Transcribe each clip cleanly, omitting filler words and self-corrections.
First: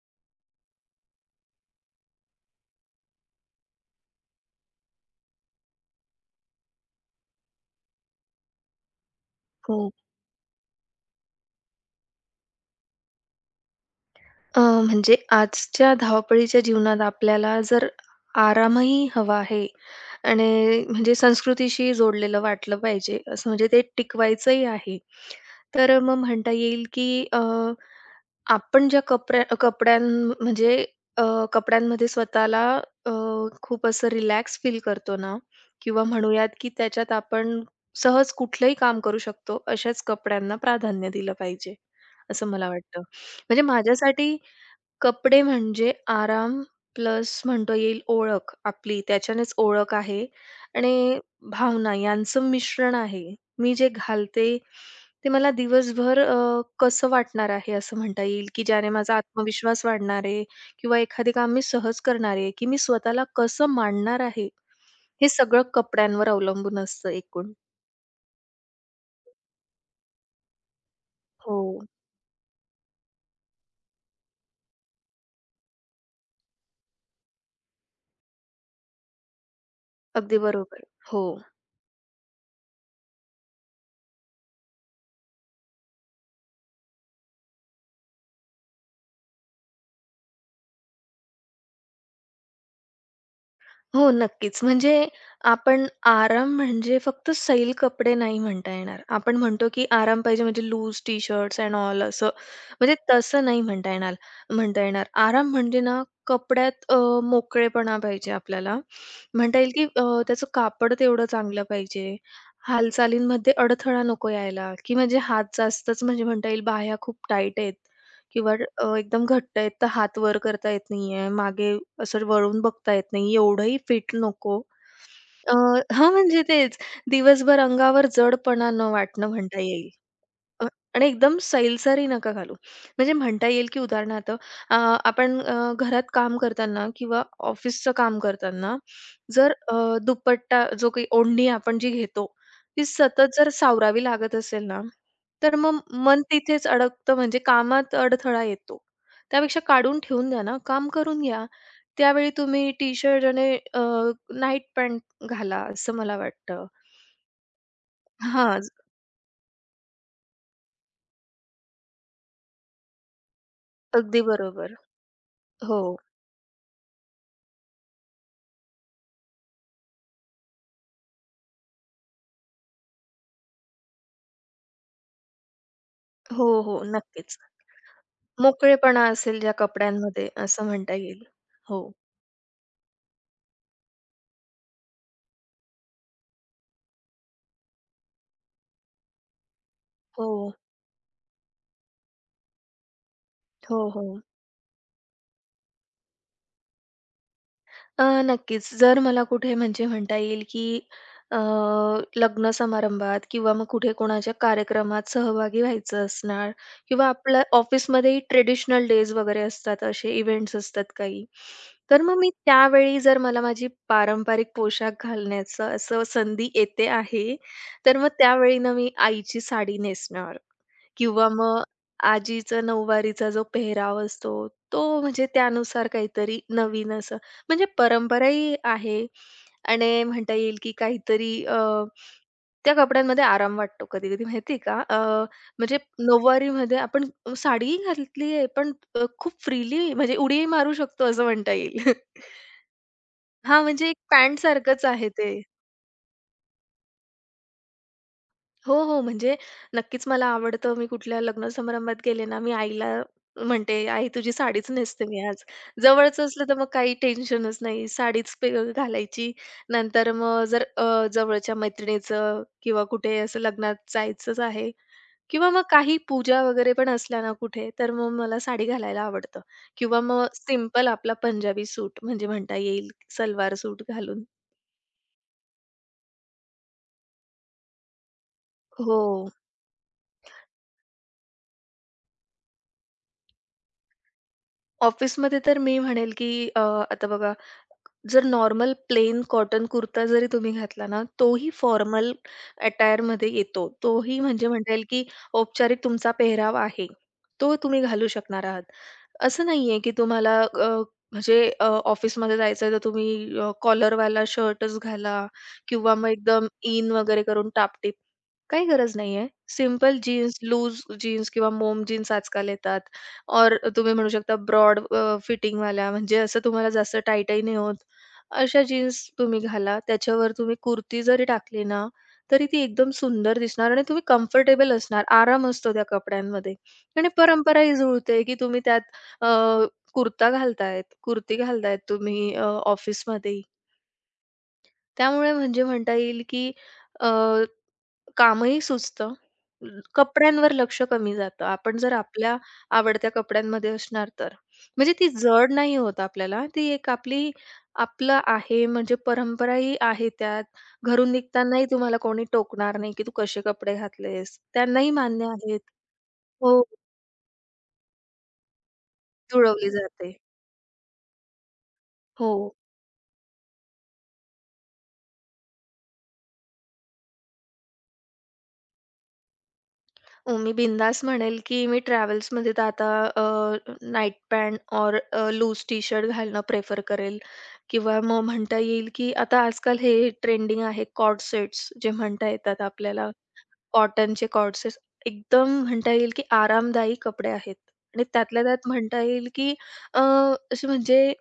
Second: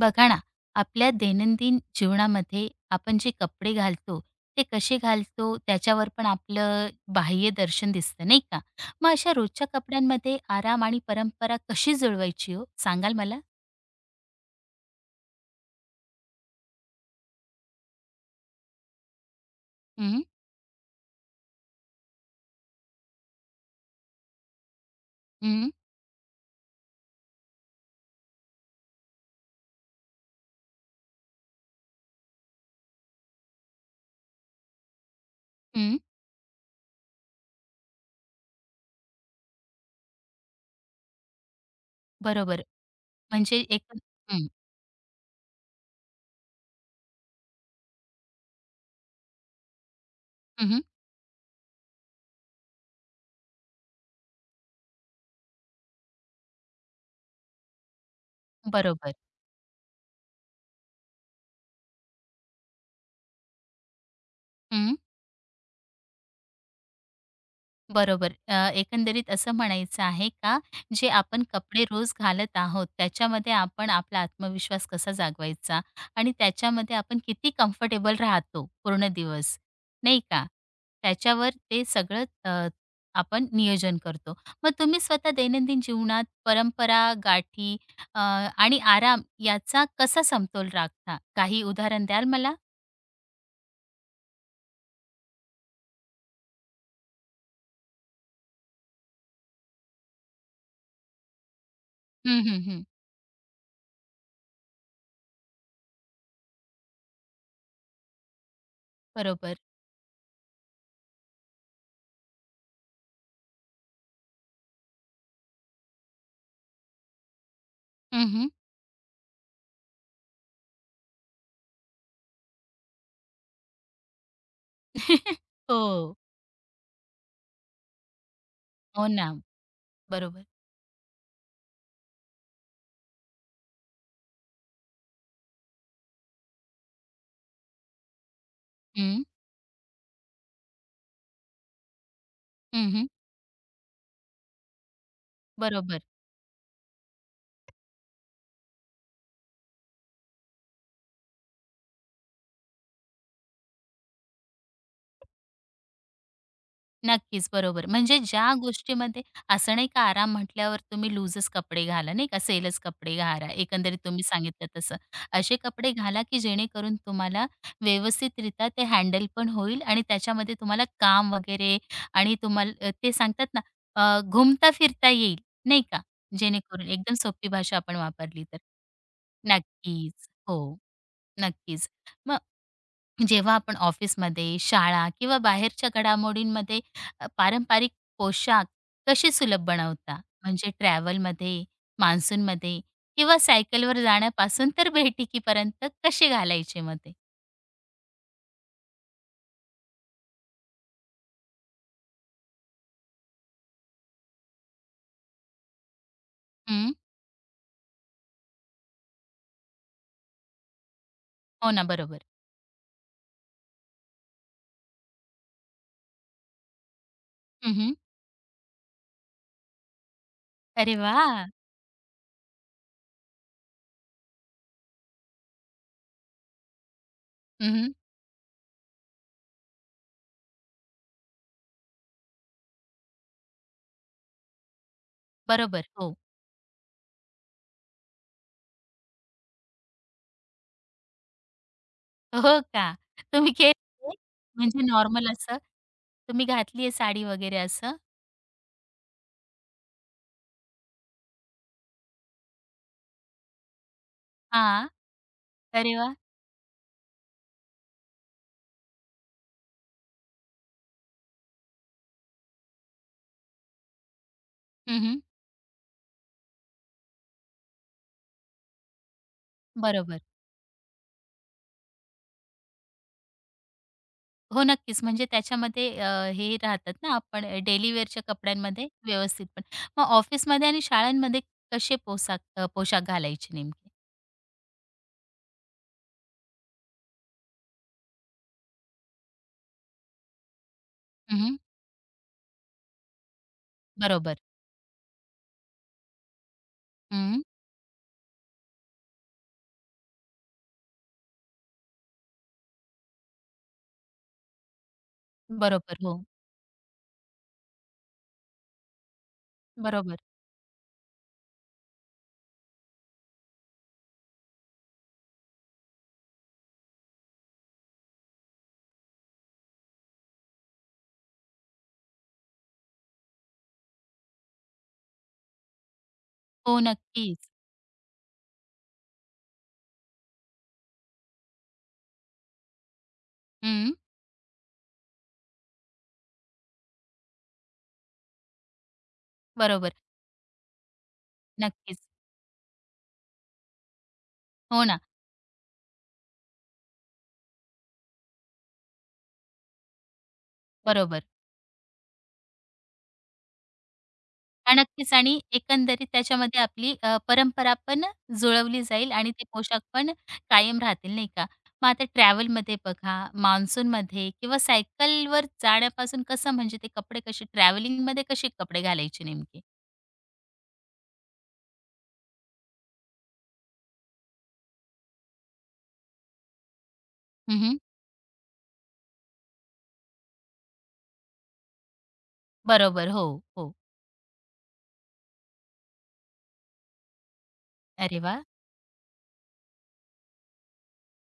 बघा ना, आपल्या दैनंदिन जीवनामध्ये आपण जे कपडे घालतो, ते कसे घालतो त्याच्यावर पण आपलं बाह्य दर्शन दिसतं, नाही का? मग अशा रोजच्या हो. कपड्यांमध्ये आराम आणि परंपरा कशी जुळवायची हो? सांगाल मला? अ, म्हणजे आजच्या धावपळीच्या जीवनात आपल्याला जर आरामही हवा आहे हं, आणि म्हणजे संस्कृतीशी जोडलेलं वाटलं पाहिजे, असं म्हणजे ते टिकवायचंही आहे. हं, तर मग म्हणता येईल, की आपण ज्या कपड्यां म्हणजे अ, कपड्यांमध्ये स्वतःला अ, खूप असं रिलॅक्स फील करतो ना हं. किंवा म्हणूयात, की त्याच्यात आपण सहज कुठलंही काम करू शकतो, अशाच कपड्यांना प्राधान्य दिलं पाहिजे, असं बरोबर. मला वाटतं. म्हणजे म्हणजे एक माझ्यासाठी हं, कपडे म्हणजे आराम प्लस म्हणता येईल ओळख आपली, त्याच्यानेच ओळख आहे हं, आणि भावना यांचं मिश्रण आहे. मी जे घालते, ते मला दिवसभर कसं वाटणार आहे असं म्हणता येईल, की ज्याने बरोबर. माझा आत्मविश्वास वाढणार आहे किंवा एखादे काम मी सहज करणार आहे, की मी स्वतःला कसं मांडणार आहे, हे सगळं कपड्यांवर अवलंबून असतं एकूण. बरोबर. एकंदरीत असं म्हणायचं आहे का, जे आपण हो, कपडे रोज घालत आहोत, त्याच्यामध्ये आपण आपला आत्मविश्वास कसा जागवायचा आणि त्याच्यामध्ये आपण किती कम्फर्टेबल राहतो पूर्ण दिवस, नाही अगदी का? बरोबर. हो. त्याच्यावर ते सगळं आपण नियोजन करतो. मग तुम्ही स्वतः दैनंदिन जीवनात परंपरा, गाठी आणि आराम याचा कसा समतोल राखता? काही उदाहरण द्याल मला? हो, नक्कीच. म्हणजे आपण आराम म्हणजे फक्त सैल कपडे नाही म्हणता येणार. आपण म्हणतो, की आराम पाहिजे म्हणजे लूज टी-शर्ट्स एंड ऑल असं. हं, हं, हं. म्हणजे तसं नाही म्हणता येणार. आराम म्हणजे ना कपड्यात मोकळेपणा पाहिजे आपल्याला. बरोबर. म्हणता येईल, की त्याचं कापड तेवढं चांगलं पाहिजे. हालचालींमध्ये अडथळा नको यायला, की म्हणजे हात जास्तच म्हणजे म्हणता येईल बाह्या खूप टाईट आहेत हं, हं. किंवा एकदम घट्ट आहेत, तर हात वर करता येत नाहीये. मागे असं वरून बघता येत नाही, एवढंही फिट नको. अ, हो. म्हणजे तेच दिवसभर अंगावर जडपणा न हो ना. वाटणं म्हणता येईल. बरोबर. अ, आणि एकदम सैलसरी नका घालू. म्हणजे म्हणता येईल, की उदाहरणार्थ आपण घरात काम करताना किंवा ऑफिसचं काम करताना हं, जर दुपट्टा जो काही ओढणी आपण जी घेतो, ती हं, हं. सतत जर सावरावी लागत असेल ना, तर मग बरोबर. मन तिथेच अडकतं म्हणजे कामात अडथळा येतो. त्यापेक्षा काढून ठेवून द्या ना, काम करून घ्या. त्यावेळी तुम्ही टी-शर्ट आणि अ, नाईट पॅन्ट घाला असं मला वाटतं. नक्कीच, बरोबर. म्हणजे ज्या हां, गोष्टीमध्ये असं नाही का आराम म्हटल्यावर तुम्ही लूजच कपडे घाला, नाही का, सेलच कपडे घाला, एकंदरीत अगदी तुम्ही सांगितलं बरोबर. तसं. असे हो. कपडे घाला, की जेणेकरून तुम्हाला व्यवस्थितरित्या ते हँडल पण होईल आणि त्याच्यामध्ये तुम्हाला काम वगैरे आणि तुम्हाला ते सांगतात ना, घुमता-फिरता येईल, नाही का, हो, हो. जेणेकरून एकदम नक्कीच. सोपी भाषा आपण वापरली तर. मोकळेपणा असेल त्या कपड्यांमध्ये नक्कीच. असं हो, म्हणता येईल. हो. नक्कीच. जेव्हा आपण ऑफिसमध्ये, शाळा किंवा बाहेरच्या घडामोडींमध्ये पारंपरिक पोशाख कसे सुलभ बनवता? हो. म्हणजे ट्रॅव्हलमध्ये, मान्सूनमध्ये किंवा हो, सायकलवर हो. जाण्यापासून तर भेटीकीपर्यंत कसे घालायचे मग ते? नक्कीच. जर मला कुठे म्हणजे म्हणता येईल, की अ, लग्न समारंभात किंवा मग कुठे कोणाच्या कार्यक्रमात सहभागी व्हायचं असणार हं. किंवा आपल्या ऑफिसमध्येही ट्रेडिशनल डेज वगैरे असतात, असे इव्हेंट्स असतात काही. हो ना, तर मग बरोबर. मी त्यावेळी जर मला माझी पारंपरिक पोशाख घालण्याचं असं संधी येते आहे, हं, तर मग त्यावेळी ना मी आईची साडी नेसणार अरे वा, किंवा मग आजीचा नऊवारीचा जो पेहराव असतो, तो म्हणजे त्यानुसार काहीतरी नवीन असं. म्हणजे हं, परंपराही आहे आणि म्हणता येईल की काहीतरी त्या कपड्यांमध्ये आराम वाटतो कधी-कधी माहिती आहे का? म्हणजे बरोबर. हो. नऊवारीमध्ये आपण साडी घातली आहे, पण खूप फ्रीली म्हणजे उडी मारू शकतो असं म्हणता येईल. हो का? तुम्ही हां, म्हणजे एक केले? पॅन्टसारखंच म्हणजे आहे नॉर्मल ते. असं तुम्ही घातली साडी वगैरे असं? हो, हो. म्हणजे नक्कीच मला आवडतं. मी कुठल्या लग्न समारंभात गेले ना, मी आईला म्हणते, "आई तुझी साडीच हां. नेसते मी आज." अरे वाह! जवळचं असलं तर मग काही टेन्शनच नाही. साडीच पे घालायची. नंतर मग जर जवळच्या मैत्रिणीचं किंवा कुठे असं लग्नात जायचंच आहे हं, किंवा मग काही पूजा वगैरे पण असल्या ना कुठे, तर मग मला साडी घालायला आवडतं किंवा बरोबर. मग सिंपल आपला पंजाबी सूट म्हणजे म्हणता येईल सलवार सूट घालून. हो, नक्कीच. म्हणजे त्याच्यामध्ये हे राहतात ना आपण डेली वेअरच्या कपड्यांमध्ये हो. व्यवस्थित पण. मग ऑफिसमध्ये आणि शाळांमध्ये कसे पोशाख पोशाख घालायचे नेमके? ऑफिसमध्ये तर मी म्हणेल, की आता बघा जर नॉर्मल प्लेन कॉटन कुर्ता जरी तुम्ही घातला ना, तोही हं, फॉर्मल अटायरमध्ये येतो. तोही बरोबर. म्हणजे म्हणता येईल, की औपचारिक तुमचा पेहराव आहे. हं. तो तुम्ही घालू शकणार आहात. असं नाहीये, की तुम्हाला म्हणजे ऑफिसमध्ये जायचंय तर तुम्ही कॉलरवाला शर्टच घाला किंवा बरोबर. मग हो. एकदम इन वगैरे करून टाप काही गरज नाहीये. सिंपल बरोबर. जीन्स, लूज जीन्स किंवा मोम जीन्स आजकाल येतात और तुम्ही म्हणू शकता ब्रॉड फिटिंगवाल्या म्हणजे असं तुम्हाला जास्त टाईटही नाही होत. अशा जीन्स तुम्ही घाला. त्याच्यावर तुम्ही कुर्ती जरी टाकली ना, तरी ती एकदम सुंदर दिसणार आणि तुम्ही कम्फर्टेबल असणार. आराम असतो त्या कपड्यांमध्ये हो, आणि नक्कीच. परंपरा जुळते, की तुम्ही त्यात अ, कुर्ता घालतायत, कुर्ती घालतायत तुम्ही ऑफिसमध्ये. हं. त्यामुळे म्हणजे म्हणता येईल, की कामही सुचतं. बरोबर. कपड्यांवर लक्ष कमी जातं. आपण जर नक्कीच. आपल्या आवडत्या कपड्यांमध्ये असणार तर. हो म्हणजे ना. ती जड नाही होत आपल्याला. ती एक आपली आपलं आहे म्हणजे परंपराही आहे त्यात. घरून बरोबर. निघतानाही तुम्हाला कोणी टोकणार नाही, की "तू कसे कपडे घातलेस." हां, त्यांनाही नक्कीच मान्य आणि आहेत. एकंदरीत त्याच्यामध्ये हो, आपली परंपरा पण जुळवली जाईल आणि ते जुळवली पोशाख पण जाते. कायम राहतील, नाही का? मग आता हो. ट्रॅव्हलमध्ये बघा, मान्सूनमध्ये किंवा सायकलवर जाण्यापासून कसं म्हणजे ते कपडे कसे ट्रॅव्हलिंगमध्ये कसे कपडे घालायचे नेमके? मी बिनधास्त म्हणेल, की मी ट्रॅव्हल्समध्ये तर आता नाईट पॅन्ट और लूज टी शर्ट घालणं प्रेफर करेल हं, हं. किंवा मग म्हणता येईल, की आता आजकाल हे ट्रेंडिंग आहे कॉर्डसेट्स जे म्हणता येतात आपल्याला. बरोबर. हो, हो. कॉटनचे कॉर्डसेट्स एकदम म्हणता येईल, की आरामदायी कपडे आहेत आणि अरे त्यातल्या वाह! त्यात म्हणता येईल, की अ, असे म्हणजे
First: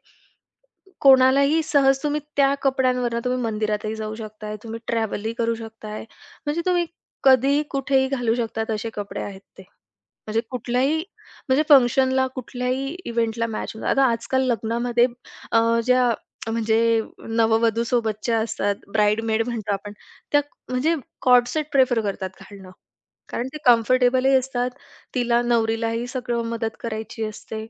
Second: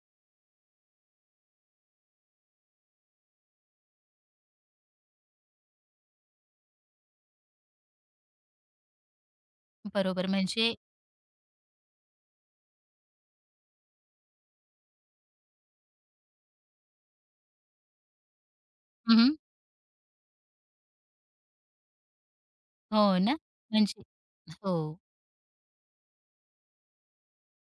कोणालाही सहज तुम्ही त्या कपड्यांवरनं तुम्ही मंदिरातही जाऊ शकताय, तुम्ही ट्रॅव्हलही करू शकताय. म्हणजे तुम्ही कधीही कुठेही घालू शकता असे कपडे आहेत ते. बरोबर म्हणजे म्हणजे कुठल्याही म्हणजे फंक्शनला, कुठल्याही इव्हेंटला मॅच होतात. आता आजकाल लग्नामध्ये अ, ज्या म्हणजे नववधूसोबतच्या असतात, हं, ब्राईडमेड म्हणतो आपण, त्या म्हणजे कॉर्ड सेट करतात घालणं. हो ना? कारण ते म्हणजे कम्फर्टेबलही असतात. हो, तिला नवरीलाही सगळं मदत करायची असते.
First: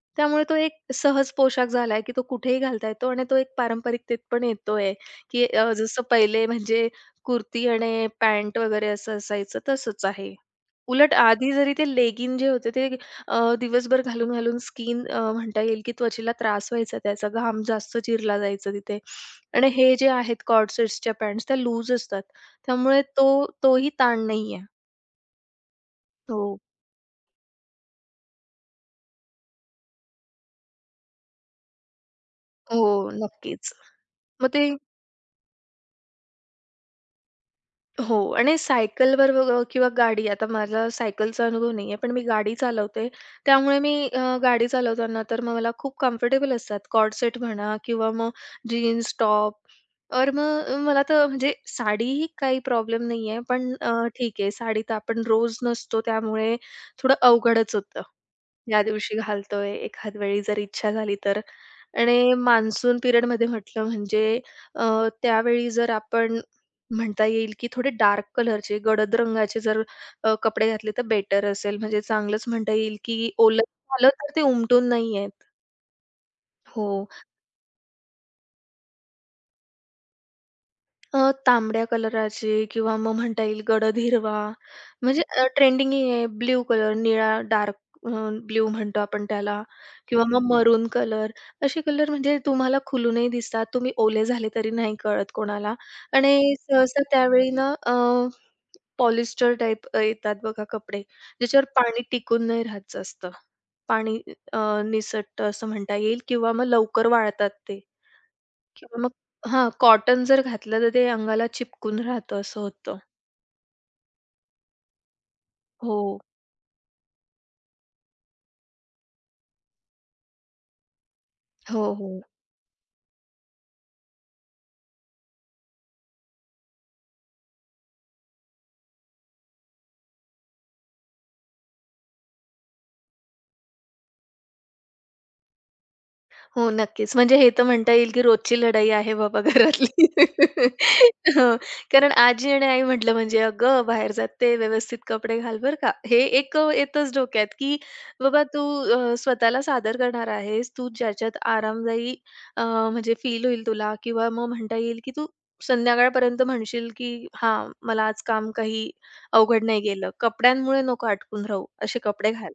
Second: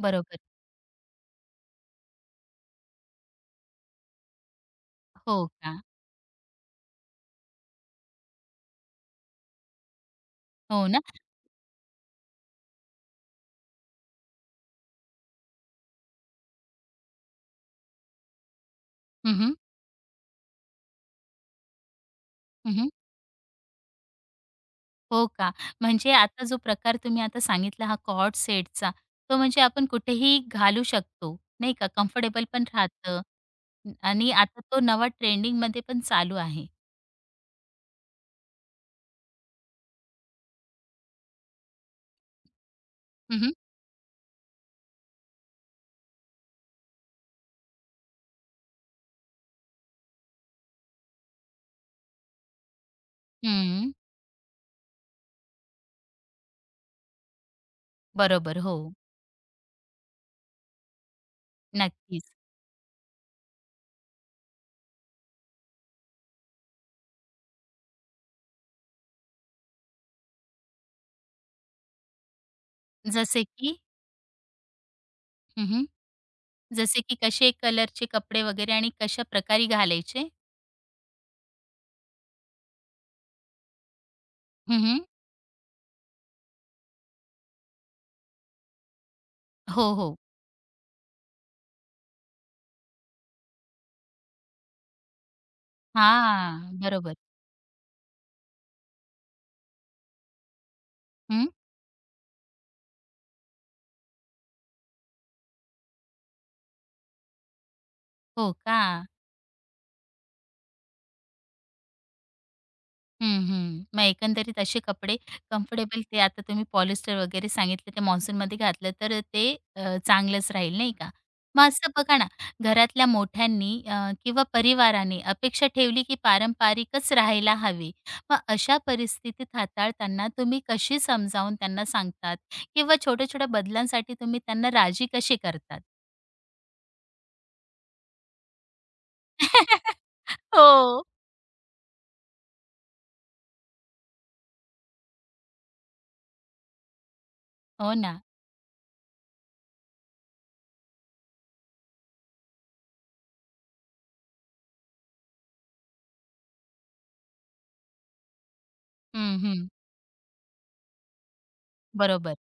बरोबर. त्यामुळे तो एक सहज पोशाख झालाय, की तो कुठेही घालता येतो आणि तो एक पारंपरिकतेत पण येतोय, हो की का? जसं पहिले म्हणजे कुर्ती आणि पॅन्ट वगैरे असं असायचं तसंच आहे. हो ना? उलट आधी जरी ते लेगिन जे होते ते दिवसभर घालून-घालून स्किन म्हणता येईल, की त्वचेला त्रास व्हायचा त्याचा, घाम जास्त चिरला जायचा तिथे. हं, हं. आणि हे जे आहेत कॉर्ड सेट्सच्या पॅन्ट्स त्या लूज असतात. त्यामुळे तो तोही ताण नाहीये. हो का? म्हणजे आता जो हो. प्रकार तुम्ही आता सांगितला हा कॉर्ड सेटचा, तो म्हणजे आपण कुठेही घालू शकतो, नाही का? कम्फर्टेबल पण हो, राहतं नक्कीच. आणि मग आता ते तो नवा ट्रेंडिंगमध्ये पण चालू आहे. हो आणि सायकलवर बघा किंवा गाडी आता माझा सायकलचा अनुभव नाही आहे, पण मी गाडी चालवते. हं, हं. त्यामुळे मी गाडी चालवताना तर मग मला खूप कम्फर्टेबल असतात कॉर्डसेट म्हणा किंवा मग जीन्स, टॉप और मग मला तर म्हणजे साडीही काही प्रॉब्लेम नाही आहे. पण ठीक आहे साडी तर आपण रोज नसतो त्यामुळे थोडं अवघडच होतं. बरोबर. हो, या दिवशी घालतोय, एखाद वेळी जर इच्छा झाली तर. नक्कीच. आणि मान्सून पिरियडमध्ये म्हटलं म्हणजे अ, त्यावेळी जर आपण म्हणता येईल, की थोडे डार्क कलरचे, गडद रंगाचे जर कपडे घातले तर बेटर असेल. म्हणजे चांगलंच म्हणता येईल, की जसे ओलं की? झालं तर ते उमटून नाही आहेत. हं, जसे हो. की कसे कलरचे कपडे वगैरे आणि कशा प्रकारे घालायचे? तांबड्या कलराचे किंवा मग म्हणता येईल गडद हिरवा, हं, म्हणजे ट्रेंडिंग आहे ब्लू कलर, निळा डार्क ब्ल्यू ब्लू म्हणतो आपण त्याला हो, हो. किंवा मग मरून कलर. असे कलर म्हणजे तुम्हाला खुलूनही दिसतात. तुम्ही ओले झाले तरी नाही कळत कोणाला आणि हां, सहसा बरोबर. त्यावेळी ना पॉलिस्टर टाइप येतात बघा कपडे, हं. ज्याच्यावर पाणी टिकून नाही राहत जास्त. पाणी अ, निसटतं असं म्हणता येईल किंवा मग लवकर वाळतात ते. हो का? किंवा मग हां, कॉटन जर घातलं तर ते अंगाला चिपकून राहतं असं होतं. हं, हं. मग एकंदरीत असे कपडे कम्फर्टेबल हो. ते आता तुम्ही पॉलिस्टर वगैरे सांगितलं ते मान्सूनमध्ये घातलं तर ते चांगलंच राहील नाही का? मग असं हो, बघा हो. ना, घरातल्या मोठ्यांनी किंवा परिवाराने अपेक्षा ठेवली की पारंपरिकच राहायला हवी. मग अशा परिस्थितीत हाताळताना तुम्ही कशी समजावून त्यांना सांगतात किंवा छोट्या-छोट्या बदलांसाठी तुम्ही त्यांना राजी कशी करतात? हो, नक्कीच. म्हणजे हे तर म्हणता येईल, की रोजची लढाई आहे बाबा घरातली. हो. हो, कारण आजी आणि आई म्हटलं म्हणजे, "अगं, बाहेर जाते, व्यवस्थित कपडे घाल बरं का." हे एक येतच डोक्यात, की हो ना. बाबा तू स्वतःला सादर करणार आहेस. तू ज्याच्यात आरामदायी म्हणजे फील होईल तुला किंवा मग म्हणता येईल, की तू संध्याकाळपर्यंत म्हणशील, की "हां, मला आज काम काही हं, अवघड हं. नाही गेलं." कपड्यांमुळे नको अटकून राहू, असे कपडे बरोबर. घाल.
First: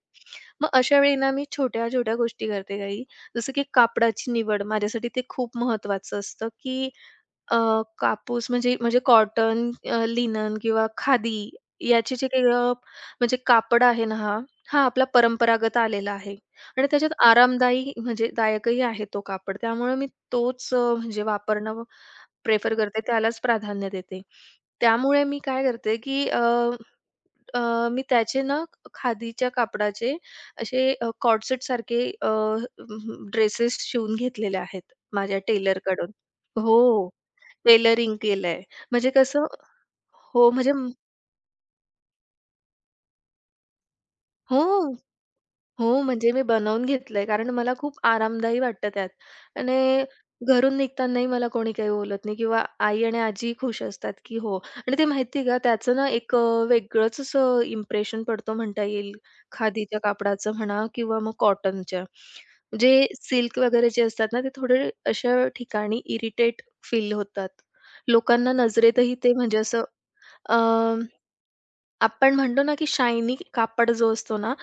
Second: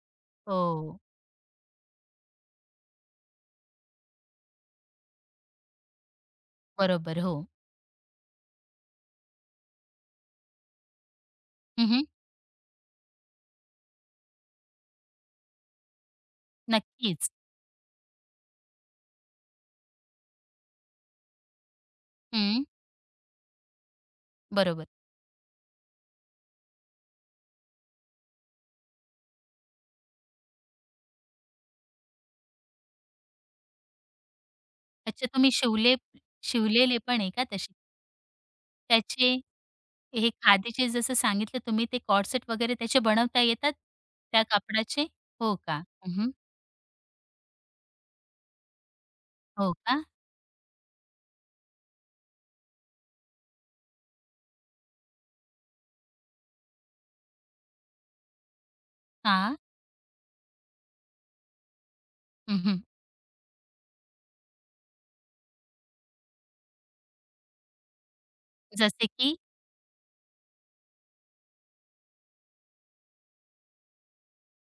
मग अशा हो. वेळी ना मी छोट्या-छोट्या गोष्टी करते काही. जसं की कापडाची निवड माझ्यासाठी ते खूप महत्त्वाचं असतं, की बरोबर. हो. अ, कापूस म्हणजे म्हणजे कॉटन, लिनन किंवा खादी हं, हं. याचे जे काही म्हणजे कापड आहे ना हा, हा आपला परंपरागत आलेला आहे आणि त्याच्यात नक्कीच. आरामदायी म्हणजे दायकही आहे तो कापड. त्यामुळे मी तोच म्हणजे वापरणं हं, प्रेफर करते, त्यालाच प्राधान्य देते. बरोबर. त्यामुळे मी काय करते, की मी त्याचे ना खादीच्या कापडाचे असे कॉर्सेट सारखे ड्रेसेस शिवून घेतलेले आहेत अच्छा माझ्या तुम्ही शिवले टेलरकडून. शिवलेले हो, पण आहे का तसे? टेलरिंग केलंय. म्हणजे त्याचे कसं हे हो, खादीचे जसं सांगितलं तुम्ही ते कॉर्सेट वगैरे त्याचे बनवता येतात? त्या हो. कापडाचे? हो का? हो, हं, म्हणजे मी बनवून घेतलंय कारण मला खूप आरामदायी वाटतं त्यात हो का? आणि घरून निघतानाही मला कोणी काही बोलत नाही किंवा आई आणि आजी खुश असतात, की हो आणि ते माहिती का त्याचं ना एक वेगळंच असं इम्प्रेशन पडतो म्हणता येईल. हां. खादीच्या कापडाचं म्हणा किंवा मग कॉटनच्या. हं, जे सिल्क वगैरे जे असतात ना, ते थोडे अशा ठिकाणी इरिटेट फील होतात. लोकांना जसे नजरेतही ते की? म्हणजे असं आपण म्हणतो ना, की शायनी कापड जो असतो ना,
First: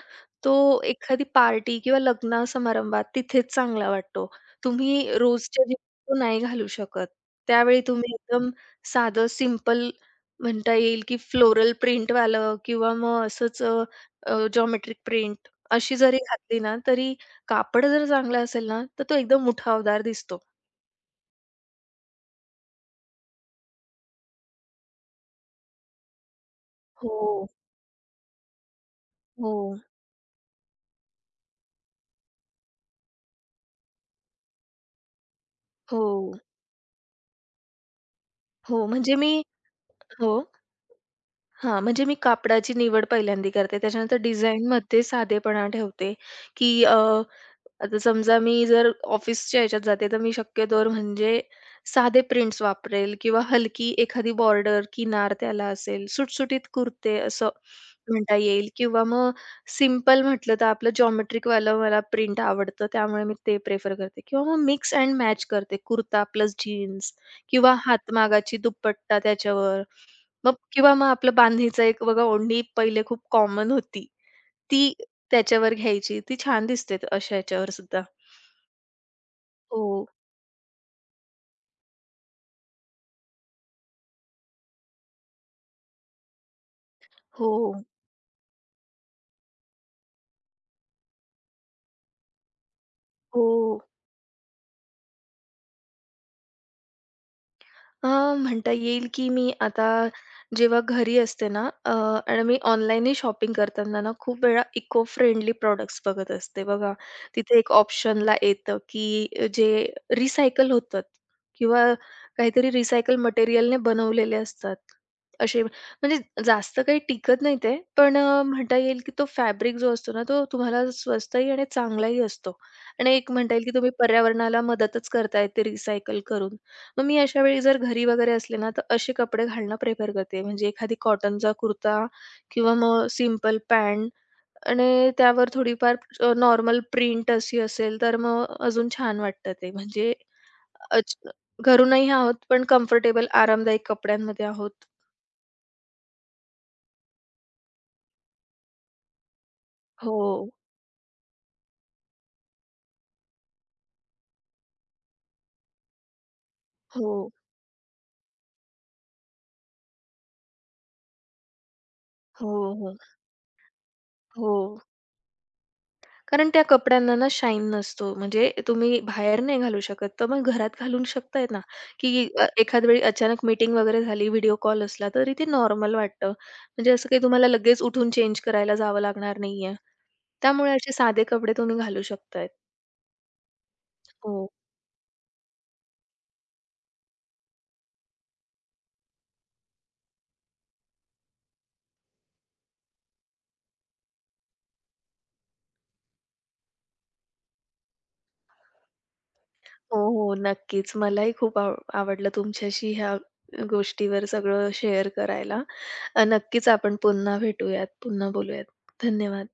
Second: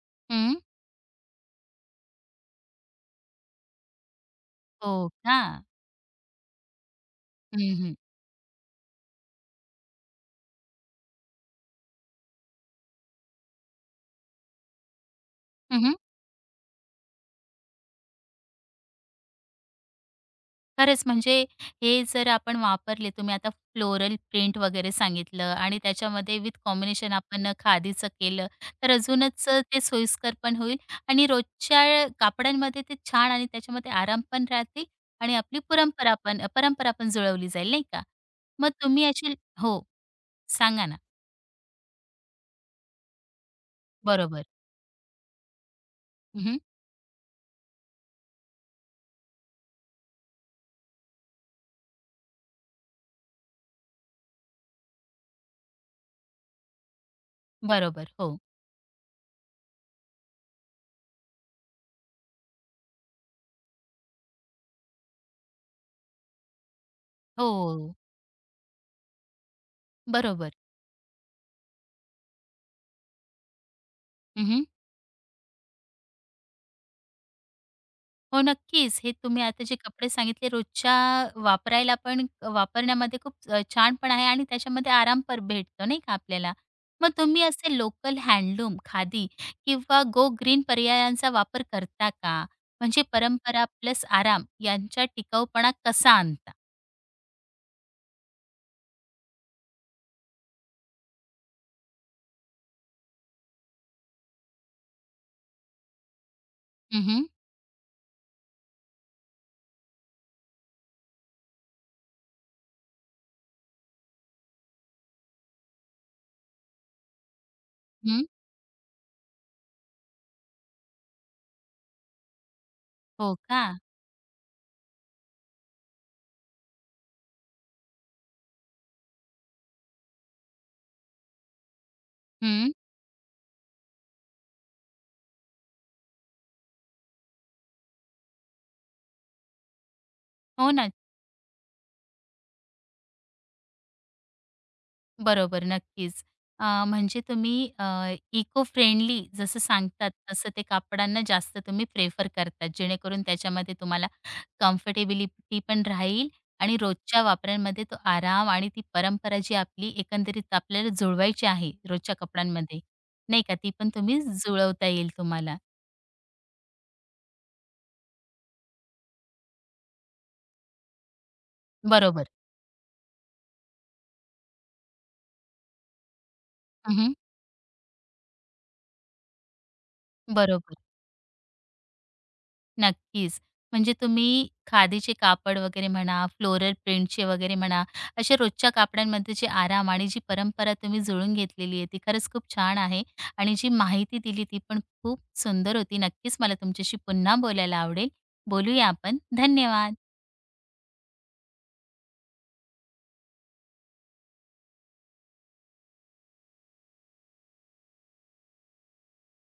तो हं. एखादी पार्टी किंवा लग्न-समारंभात तिथेच चांगला वाटतो. हो तुम्ही का? रोजच्या जीवनात तो नाही घालू शकत. हं, त्यावेळी हं. तुम्ही एकदम साधं सिंपल म्हणता येईल, की फ्लोरल प्रिंटवालं किंवा मग असंच अ, अ, जॉमेट्रिक प्रिंट अशी जरी घातली ना, तरी कापड जर चांगला असेल ना, तर तो एकदम उठावदार दिसतो. खरंच म्हणजे हे जर आपण वापरले तुम्ही आता फ्लोरल प्रिंट वगैरे सांगितलं आणि त्याच्यामध्ये विथ कॉम्बिनेशन हो, आपण खादीचं केलं तर अजूनच हो, ते सोयीस्कर पण होईल आणि रोजच्या कापडांमध्ये ते छान आणि त्याच्यामध्ये आराम पण राहतील आणि आपली परंपरा हो, पण परंपरा पण जुळवली जाईल नाही का? मग हो. तुम्ही म्हणजे मी अशी हो, हो. सांगा ना. हां, म्हणजे मी कापडाची निवड पहिल्यांदा करते. त्याच्यानंतर बरोबर. डिझाइनमध्ये साधेपणा ठेवते, हं, की आता समजा मी जर ऑफिसच्या ह्याच्यात जाते, तर मी शक्यतोवर म्हणजे साधे प्रिंट्स वापरेल किंवा हलकी एखादी बॉर्डर, किनार त्याला असेल, सुटसुटीत कुर्ते असं बरोबर. म्हणता हो. येईल किंवा मग सिंपल म्हटलं तर आपलं जॉमेट्रिकवालं मला प्रिंट आवडतं, त्यामुळे मी ते प्रिफर करते किंवा मग मिक्स एंड मॅच करते. कुर्ता प्लस जीन्स हो, हो, किंवा हो. हातमागाची दुपट्टा त्याच्यावर. बरोबर. मग किंवा मग आपलं बांधणीचं एक बघा ओढणी पहिले खूप कॉमन होती. हं, ती त्याच्यावर घ्यायची. ती छान दिसते अशा ह्याच्यावर सुद्धा. हो, नक्कीच. हे तुम्ही आता जे हो, कपडे सांगितले रोजच्या वापरायला पण वापरण्यामध्ये खूप छान पण आहे आणि त्याच्यामध्ये आराम पण भेटतो नाही का आपल्याला. मग तुम्ही हो, असे लोकल हँडलूम, खादी किंवा गो ग्रीन पर्यायांचा वापर करता का? म्हणजे हो. परंपरा प्लस आराम यांचा टिकाऊपणा कसा आणता? अ, म्हणता येईल की मी आता जेव्हा घरी असते ना आणि मी ऑनलाईनही शॉपिंग करताना ना खूप वेळा इको फ्रेंडली प्रॉडक्ट्स बघत असते बघा. हं, हं. तिथे एक ऑप्शनला येतं की जे रिसायकल होतात किंवा काहीतरी रिसायकल मटेरियलने बनवलेले असतात. असे म्हणजे जास्त काही टिकत नाही ते, पण म्हणता येईल की तो फॅब्रिक जो असतो ना तो तुम्हाला स्वस्तही आणि चांगलाही असतो आणि एक हो म्हणता का? येईल की तुम्ही पर्यावरणाला मदतच करताय ते रिसायकल करून. मग मी अशा वेळी जर घरी वगैरे असले ना, तर असे कपडे घालणं प्रिफर करते. म्हणजे एखादी कॉटनचा कुर्ता हं. किंवा मग सिंपल पॅन्ट आणि त्यावर थोडीफार नॉर्मल प्रिंट अशी असेल, तर मग अजून छान वाटतं ते. म्हणजे हो ना. अच घरूनही आहोत, पण कम्फर्टेबल आरामदायक कपड्यांमध्ये आहोत. बरोबर, नक्कीच. म्हणजे तुम्ही इको फ्रेंडली जसं सांगतात हो. तसं ते कापडांना जास्त तुम्ही प्रेफर करतात, जेणेकरून त्याच्यामध्ये तुम्हाला कम्फर्टेबिलिटी पण राहील आणि हो. रोजच्या वापरांमध्ये तो आराम आणि ती परंपरा जी आपली एकंदरीत आपल्याला जुळवायची आहे रोजच्या हो, कपड्यांमध्ये, हो. नाही का, ती पण तुम्ही हो. जुळवता येईल तुम्हाला. कारण त्या कपड्यांना ना शाईन नसतो. म्हणजे तुम्ही बाहेर नाही घालू शकत. तर मग घरात घालून शकताय ना, की बरोबर. एखाद वेळी अचानक मीटिंग वगैरे झाली, व्हिडिओ कॉल असला, तरी ते नॉर्मल वाटतं. म्हणजे असं हं, काही तुम्हाला लगेच उठून चेंज करायला जावं लागणार नाहीये. त्यामुळे बरोबर. असे साधे कपडे तुम्ही घालू शकतायत. नक्कीच. म्हणजे तुम्ही हो. खादीचे कापड वगैरे म्हणा, फ्लोरल प्रिंटचे वगैरे म्हणा, अशा रोजच्या कापडांमध्ये जे आराम आणि जी परंपरा तुम्ही जुळून घेतलेली आहे, ती खरंच खूप छान आहे आणि जी माहिती दिली ती पण खूप सुंदर होती. नक्कीच मला तुमच्याशी पुन्हा बोलायला आवडेल. बोलूया आपण. धन्यवाद. हो, हो. नक्कीच. मलाही खूप आवडलं तुमच्याशी ह्या गोष्टीवर सगळं शेअर करायला. नक्कीच आपण पुन्हा भेटूयात, पुन्हा बोलूयात. धन्यवाद.